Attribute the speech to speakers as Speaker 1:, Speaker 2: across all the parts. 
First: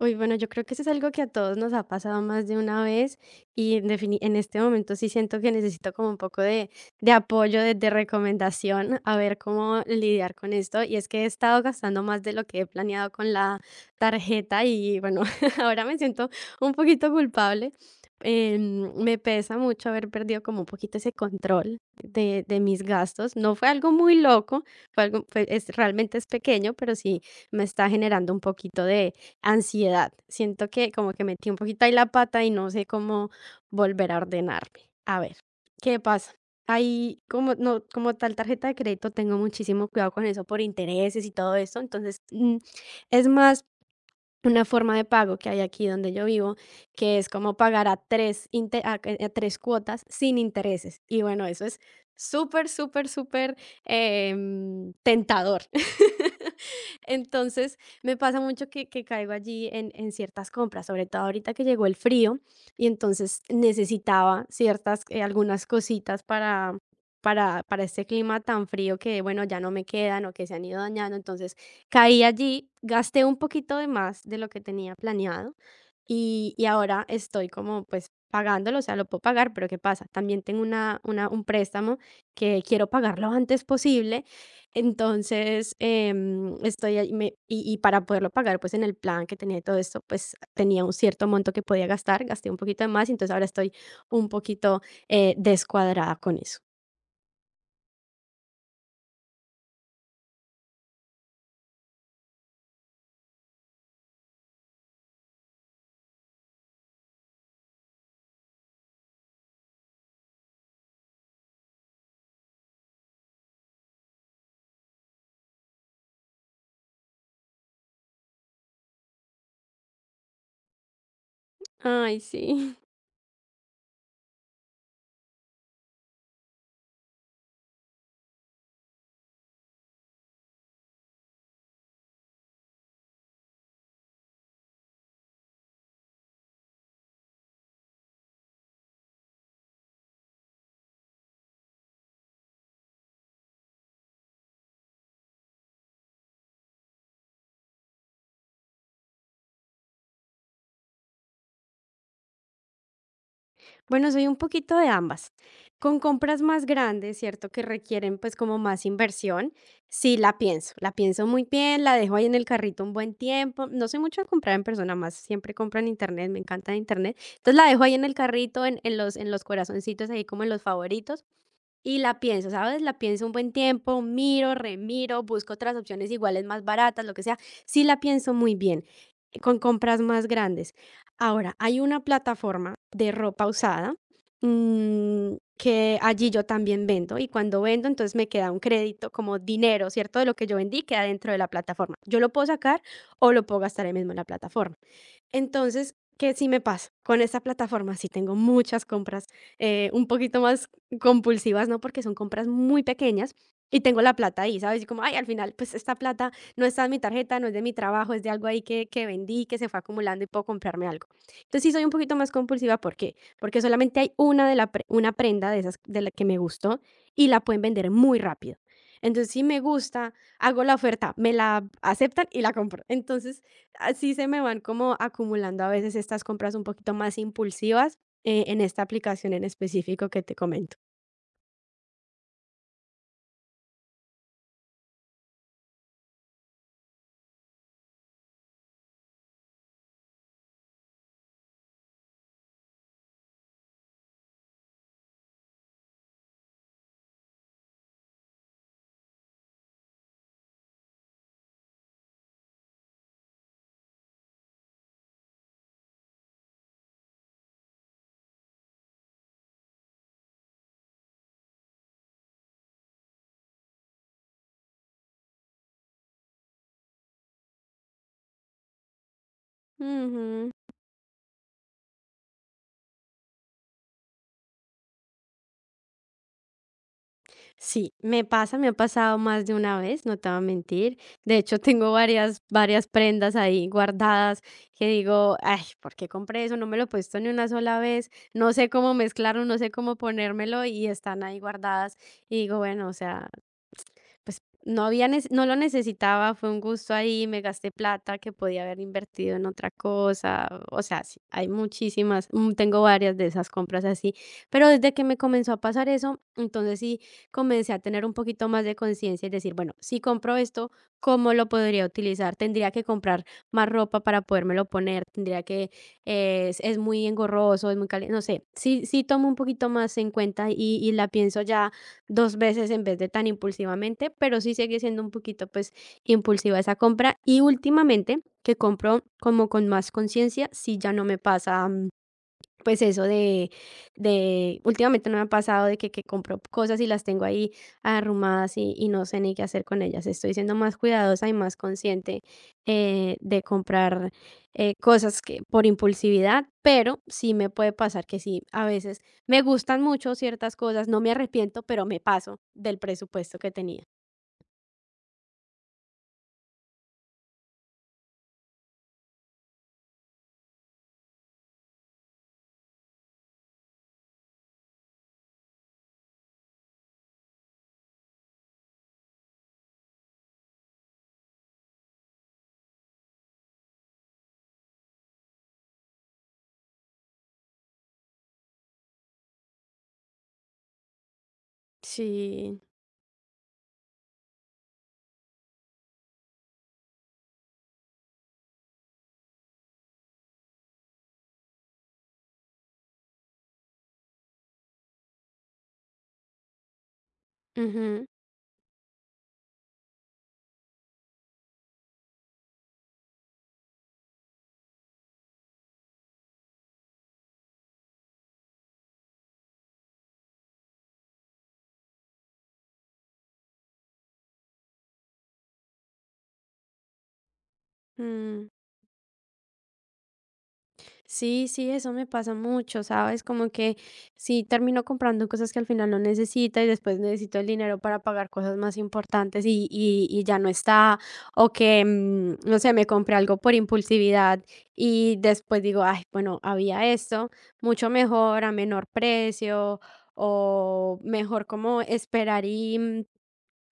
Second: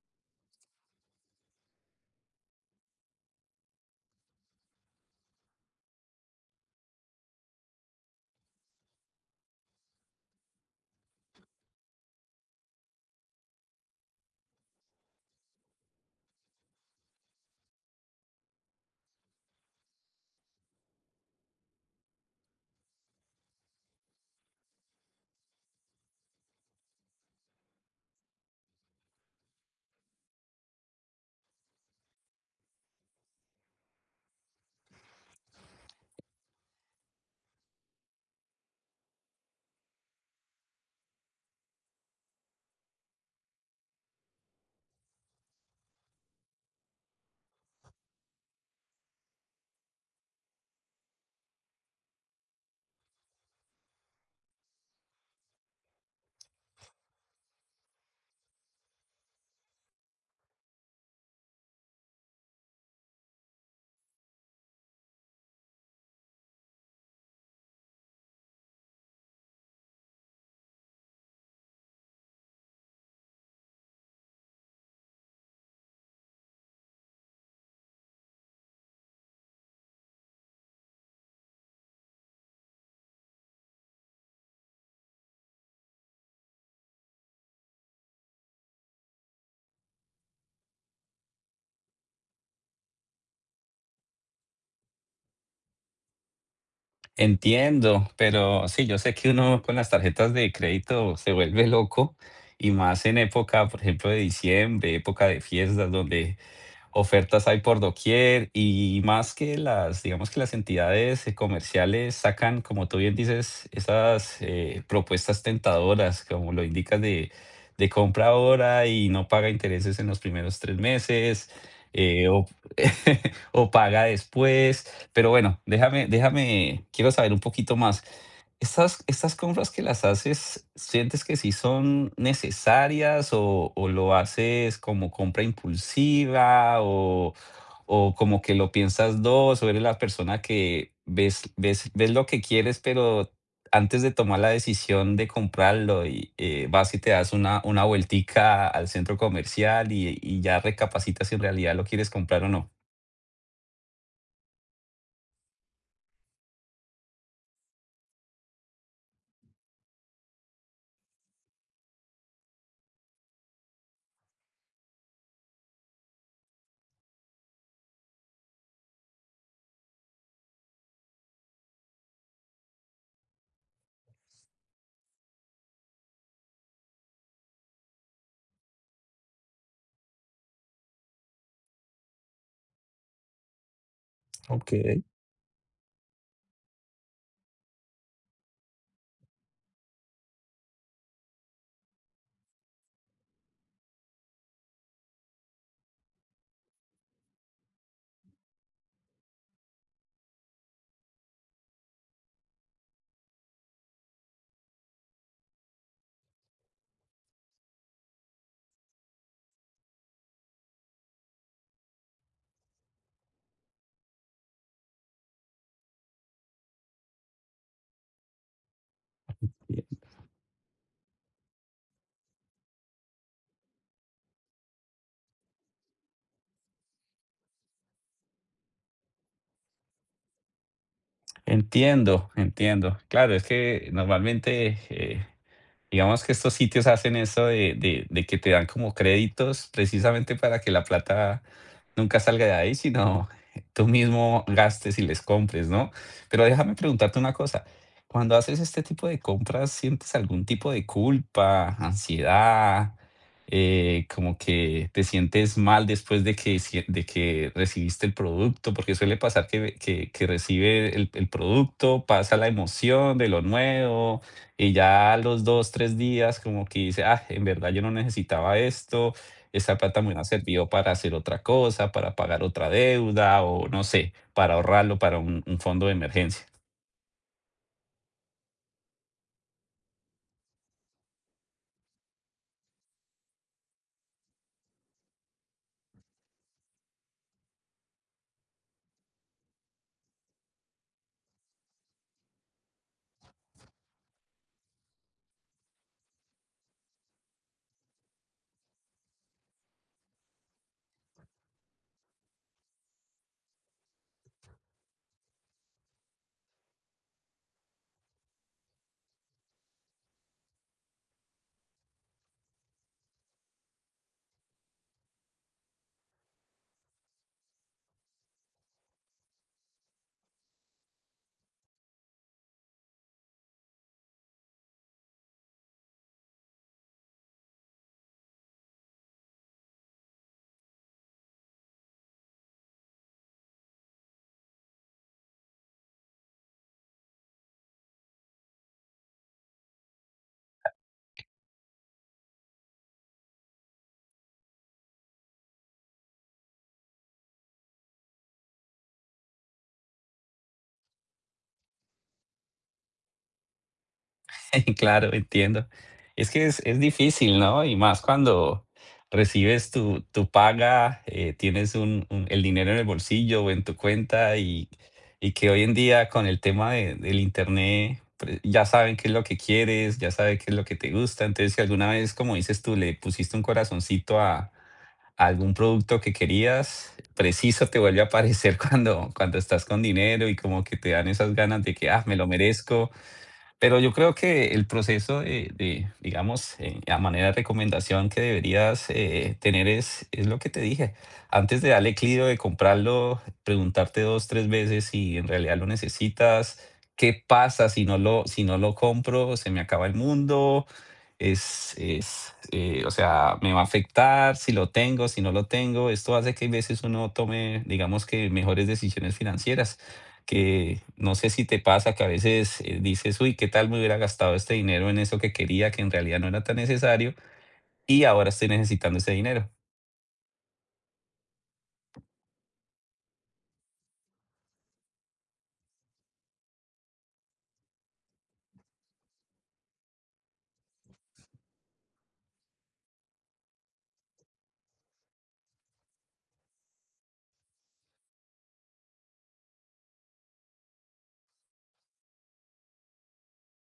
Speaker 1: Uy, bueno, yo creo que eso es algo que a todos nos ha pasado más de una vez y en este momento sí siento que necesito como un poco de apoyo, de recomendación, a ver cómo lidiar con esto. Y es que he estado gastando más de lo que he planeado con la tarjeta y bueno, ahora me siento un poquito culpable. Me pesa mucho haber perdido como un poquito ese control de mis gastos. No fue algo muy loco, fue algo, fue- es, realmente es pequeño, pero sí me está generando un poquito de ansiedad. Siento que como que metí un poquito ahí la pata y no sé cómo volver a ordenarme. A ver, ¿qué pasa? Ahí como no, como tal tarjeta de crédito tengo muchísimo cuidado con eso por intereses y todo eso, entonces, es más una forma de pago que hay aquí donde yo vivo, que es como pagar a 3 inte a que a 3 cuotas sin intereses. Y bueno, eso es súper, súper, súper, tentador. Entonces, me pasa mucho que caigo allí en ciertas compras, sobre todo ahorita que llegó el frío, y entonces necesitaba ciertas, algunas cositas para para este clima tan frío que, bueno, ya no me quedan o que se han ido dañando. Entonces caí allí, gasté un poquito de más de lo que tenía planeado y ahora estoy como, pues, pagándolo, o sea, lo puedo pagar, pero ¿qué pasa? También tengo una un préstamo que quiero pagar lo antes posible, entonces, estoy ahí me y para poderlo pagar, pues, en el plan que tenía y todo esto, pues, tenía un cierto monto que podía gastar, gasté un poquito de más, entonces ahora estoy un poquito, descuadrada con eso.
Speaker 2: Entiendo, pero sí, yo sé que uno con las tarjetas de crédito se vuelve loco y más en época, por ejemplo, de diciembre, época de fiestas, donde ofertas hay por doquier y más que las, digamos que las entidades comerciales sacan, como tú bien dices, esas propuestas tentadoras, como lo indicas, de compra ahora y no paga intereses en los primeros tres meses
Speaker 1: Ay,
Speaker 2: eh, o,
Speaker 1: sí.
Speaker 2: o paga después. Pero bueno, déjame, quiero saber un poquito más. ¿Estas compras que las haces, sientes que sí son necesarias o lo haces como compra impulsiva o como que lo piensas 2 o eres la persona que ves lo que quieres, pero antes de tomar la decisión de comprarlo y, vas y te das una vueltica al centro comercial y ya recapacitas si en realidad lo quieres comprar o no?
Speaker 1: Bueno, soy un poquito de ambas. Con compras más grandes, ¿cierto? Que requieren pues como más inversión. Sí, la pienso muy bien, la dejo ahí en el carrito un buen tiempo. No soy mucho de comprar en persona, más siempre compro en internet, me encanta internet. Entonces la dejo ahí en el carrito, en los corazoncitos, ahí como en los favoritos. Y la pienso, ¿sabes? La pienso un buen tiempo, miro, remiro, busco otras opciones iguales, más baratas, lo que sea. Sí la pienso muy bien, con compras más grandes. Ahora, hay una plataforma de ropa usada,
Speaker 2: Okey.
Speaker 1: que allí yo también vendo y cuando vendo, entonces me queda un crédito como dinero, ¿cierto? De lo que yo vendí queda dentro de la plataforma. Yo lo puedo sacar o lo puedo gastar ahí mismo en la plataforma. Entonces, ¿qué sí me pasa? Con esta plataforma sí tengo muchas compras, un poquito más compulsivas, ¿no? Porque son compras muy pequeñas y tengo la plata ahí, ¿sabes? Y como, ay, al final, pues esta plata no está en mi tarjeta, no es de mi trabajo, es de algo ahí que vendí, que se fue acumulando y puedo comprarme algo. Entonces sí soy un poquito más compulsiva, ¿por qué? Porque solamente hay una, una prenda de esas de la que me gustó y la pueden vender muy rápido. Entonces, si me gusta, hago la oferta, me la aceptan y la compro. Entonces, así se me van como acumulando a veces estas compras un poquito más impulsivas, en esta aplicación en específico que te comento.
Speaker 2: Entiendo, entiendo. Claro, es que normalmente, digamos que estos sitios hacen eso de que te dan como créditos precisamente para que la plata nunca salga de ahí, sino tú mismo gastes y les compres, ¿no? Pero déjame preguntarte una cosa, cuando haces este tipo de compras, ¿sientes algún tipo de culpa, ansiedad, como que te sientes mal después de que recibiste el producto? Porque suele pasar que que recibe el producto, pasa la emoción de lo nuevo. Y ya a los 2 3 días como que dice: "Ah, en verdad yo no necesitaba esto, esta plata me hubiera
Speaker 1: Ujú.
Speaker 2: servido para hacer otra cosa, para pagar otra deuda o no sé, para ahorrarlo para un fondo de emergencia".
Speaker 1: Sí, me pasa, me ha pasado más de una vez, no te voy a mentir. De hecho, tengo varias, varias prendas ahí guardadas que digo, ay, ¿por qué compré eso? No me lo he puesto ni una sola vez, no sé cómo mezclarlo, no sé cómo ponérmelo y están ahí guardadas. Y digo, bueno, o sea, pues no lo necesitaba, fue un gusto ahí, me gasté plata que podía haber invertido en otra cosa, o sea, sí, hay muchísimas, tengo varias de esas compras así, pero desde que me comenzó a pasar eso, entonces sí comencé a tener un poquito más de conciencia y decir, bueno, si compro esto, ¿cómo lo podría utilizar? Tendría que comprar más ropa para podérmelo poner, tendría que, es muy engorroso, es muy caliente, no sé, sí, sí tomo un poquito más en cuenta y la pienso ya dos veces en vez de tan impulsivamente, pero sí sigue siendo un poquito pues impulsiva esa compra y últimamente que compro como con más conciencia, sí ya no me pasa, pues eso de últimamente no me ha pasado de que compro cosas y las tengo ahí arrumadas y no sé ni qué hacer con ellas. Estoy siendo más cuidadosa y más consciente, de comprar, cosas que por impulsividad, pero sí me puede pasar que sí, a veces me gustan mucho ciertas cosas, no me arrepiento, pero me paso del presupuesto que tenía.
Speaker 2: Claro, entiendo. Es que es difícil, ¿no? Y más cuando recibes tu paga, tienes el dinero en el bolsillo o en tu cuenta y que hoy en día con el tema del internet ya saben qué es lo que quieres, ya saben qué es lo que te gusta. Entonces, si alguna vez, como dices tú, le pusiste un corazoncito a algún producto que querías, preciso te vuelve a aparecer cuando estás con dinero y como que te dan esas ganas de que, ah, me lo
Speaker 1: Sí.
Speaker 2: merezco, pero yo creo que el proceso de, digamos, a manera de recomendación que deberías tener es lo que te dije. Antes de darle clic o de comprarlo, preguntarte dos, tres veces si en realidad lo necesitas, qué pasa
Speaker 1: Ujú.
Speaker 2: si no lo compro, se me acaba el mundo. Es, o sea, me va a afectar si lo tengo, si no lo tengo. Esto hace que a veces uno tome, digamos que mejores decisiones financieras que no sé si te pasa que a veces dices, uy, ¿qué tal me hubiera gastado este dinero en eso que quería, que en realidad no era tan necesario, y ahora estoy
Speaker 1: Mm.
Speaker 2: necesitando ese dinero?
Speaker 1: Sí, sí, eso me pasa mucho, ¿sabes? Como que sí termino comprando cosas que al final no necesita y después necesito el dinero para pagar cosas más importantes y ya no está, o que, no sé, me compré algo por impulsividad y después digo, ay, bueno, había esto, mucho mejor, a menor precio, o mejor como esperar y...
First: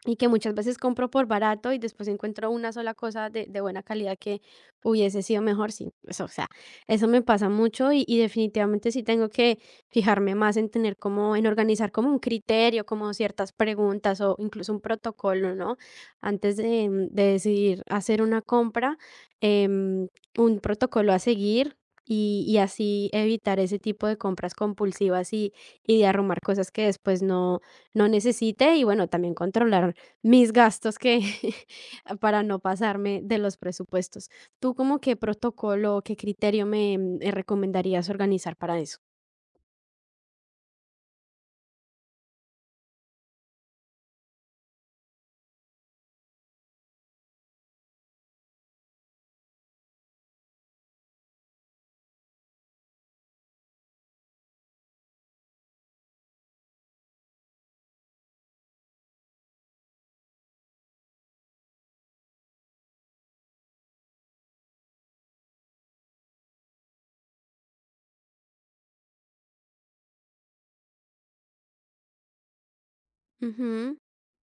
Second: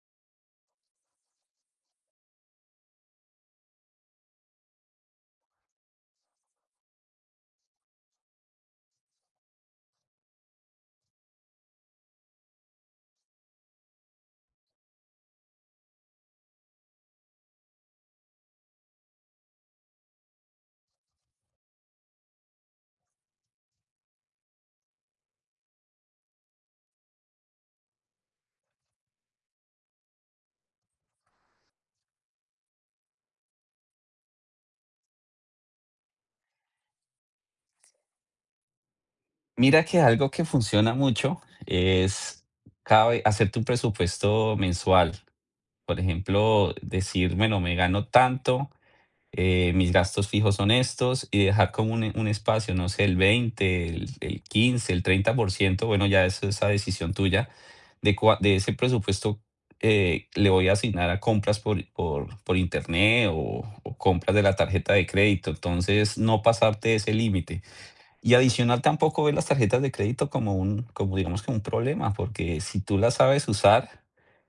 Speaker 1: y que muchas veces compro por barato y después encuentro una sola cosa de buena calidad que hubiese sido mejor, sí, eso o sea, eso me pasa mucho y definitivamente sí tengo que fijarme más en tener como, en organizar como un criterio, como ciertas preguntas o incluso un protocolo, ¿no? Antes de, de decidir hacer una compra, em, un protocolo a seguir. Y así evitar ese tipo de compras compulsivas y de arrumar cosas que después no, no necesite y bueno, también controlar mis gastos que para no pasarme de los presupuestos. ¿Tú como qué protocolo o qué criterio me, recomendarías organizar para eso?
Speaker 2: Mira que algo que funciona mucho es cada vez hacerte un presupuesto mensual. Por ejemplo, decir, bueno, me gano tanto, mis gastos fijos son estos, y dejar como un espacio, no sé, el 15, el 30%, bueno, ya eso es esa decisión tuya de ese presupuesto le voy a asignar a compras por internet o compras de la tarjeta de crédito. Entonces, no pasarte ese límite. Y adicional, tampoco ver las tarjetas de crédito como digamos que un problema, porque si tú las sabes
Speaker 1: Ujú.
Speaker 2: usar,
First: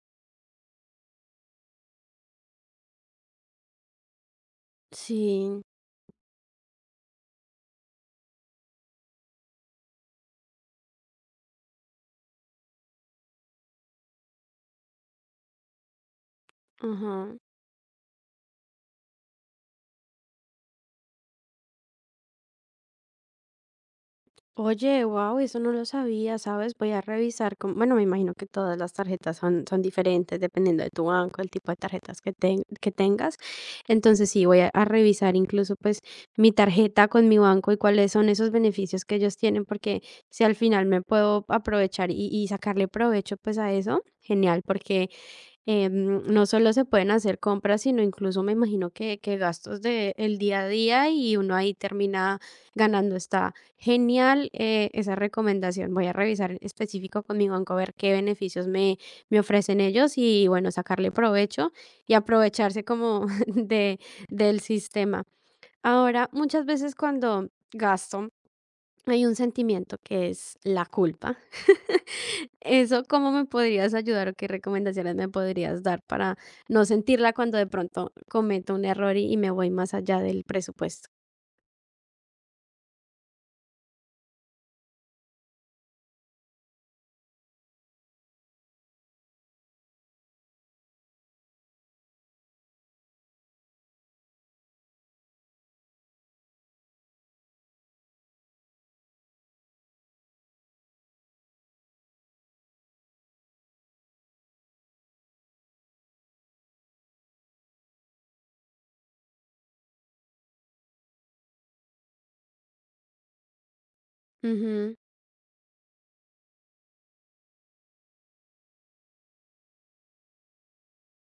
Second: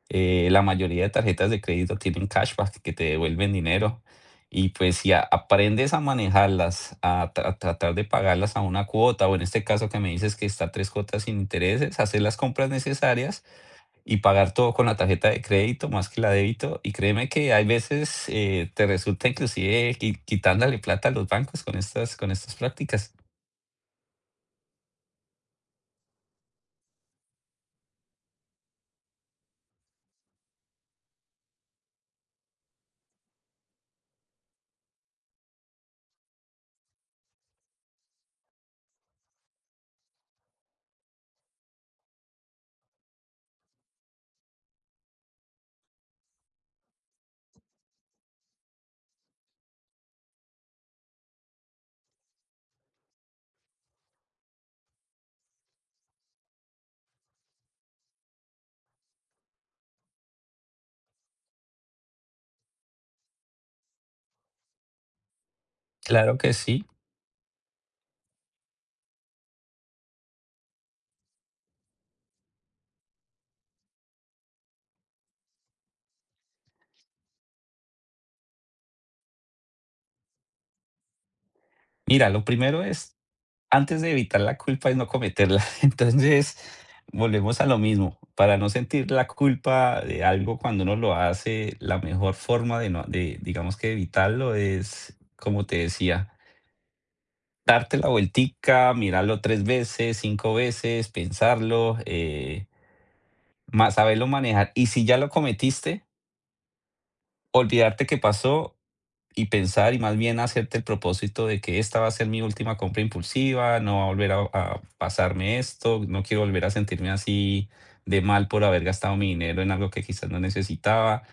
Speaker 2: la mayoría de tarjetas de crédito tienen cashback que te devuelven dinero. Y pues si
Speaker 1: Sí,
Speaker 2: aprendes a manejarlas, tratar de pagarlas a una cuota, o en este caso que me dices que está a tres cuotas sin intereses, hacer las compras necesarias y pagar todo con la tarjeta de crédito más que la débito. Y créeme
Speaker 1: ajá.
Speaker 2: que hay veces te resulta inclusive quitándole plata a los bancos con estas prácticas.
Speaker 1: Oye, wow, eso no lo sabía, ¿sabes? Voy a revisar con, bueno, me imagino que todas las tarjetas son, son diferentes dependiendo de tu banco, el tipo de tarjetas que tengas. Entonces sí, voy a revisar incluso pues mi tarjeta con mi banco y cuáles son esos beneficios que ellos tienen, porque si al final me puedo aprovechar y sacarle provecho pues a eso, genial, porque no solo se pueden hacer compras, sino incluso me imagino que gastos de el día a día y uno ahí termina ganando. Está genial, esa recomendación. Voy a revisar en específico con mi banco a ver qué beneficios me, me ofrecen ellos y bueno, sacarle provecho y aprovecharse como del sistema. Ahora,
Speaker 2: Claro que
Speaker 1: muchas
Speaker 2: sí.
Speaker 1: veces cuando gasto hay un sentimiento que es la culpa. Eso, ¿cómo me podrías ayudar o qué recomendaciones me podrías dar para no sentirla cuando de pronto cometo un error y me voy más allá del presupuesto?
Speaker 2: Mira, lo primero es, antes de evitar la culpa es no cometerla. Entonces, volvemos a lo mismo. Para no sentir la culpa de algo cuando uno lo hace, la mejor forma de, no, de digamos que evitarlo es, como te decía, darte la vueltica, mirarlo tres veces, cinco veces, pensarlo. Saberlo manejar. Y si ya lo cometiste, olvidarte que pasó y pensar y más bien hacerte el propósito de que esta va a ser mi última compra impulsiva, no va a volver a
Speaker 1: Ujú,
Speaker 2: pasarme esto, no quiero volver a sentirme así de mal por haber gastado mi dinero en algo que quizás no necesitaba.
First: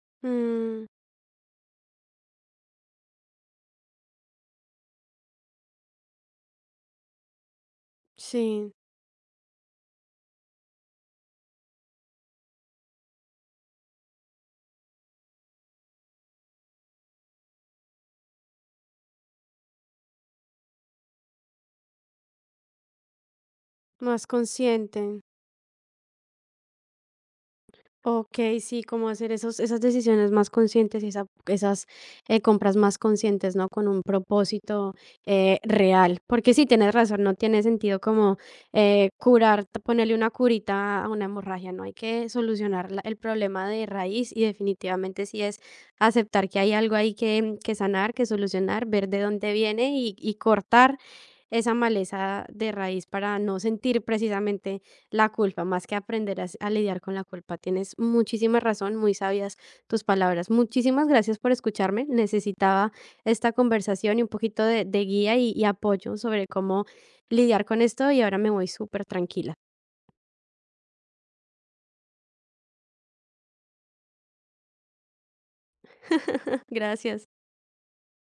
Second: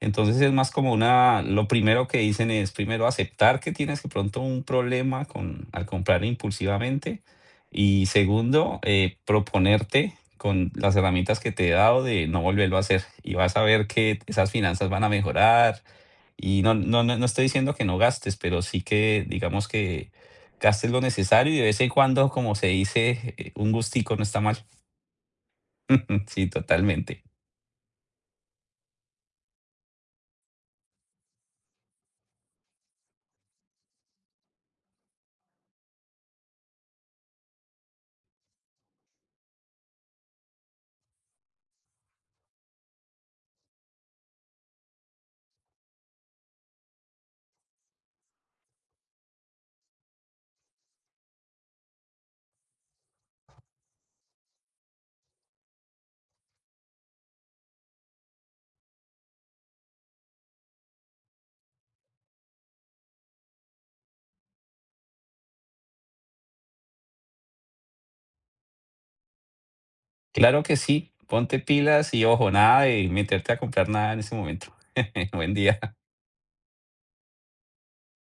Speaker 2: Entonces es más
Speaker 1: mm,
Speaker 2: como una, lo primero que dicen es primero aceptar que tienes de pronto un problema con, al comprar impulsivamente y
Speaker 1: sí,
Speaker 2: segundo, proponerte con las herramientas que te he dado de no volverlo a hacer y vas a ver que esas finanzas van a mejorar, y no estoy diciendo que no gastes, pero sí que, digamos que gastes lo necesario y de vez en cuando, como se dice, un gustico no
Speaker 1: más
Speaker 2: está mal.
Speaker 1: consciente.
Speaker 2: Sí, totalmente.
Speaker 1: Ok, sí, como hacer esos, esas decisiones más conscientes y esas, compras más conscientes, ¿no? Con un propósito, real. Porque sí, tienes razón, no tiene sentido como, ponerle una curita a una hemorragia, ¿no? Hay que solucionar el problema de raíz y definitivamente sí es aceptar que hay algo ahí que sanar, que solucionar, ver de dónde viene y cortar esa maleza de raíz para no sentir precisamente la culpa, más que aprender a lidiar con la culpa. Tienes muchísima razón, muy sabias tus palabras. Muchísimas gracias por escucharme. Necesitaba esta conversación y un poquito de guía y apoyo sobre cómo lidiar con esto y ahora me voy súper tranquila.
Speaker 2: Claro que sí, ponte pilas y ojo, nada de meterte a comprar nada en ese momento. Buen día.
Speaker 1: Gracias.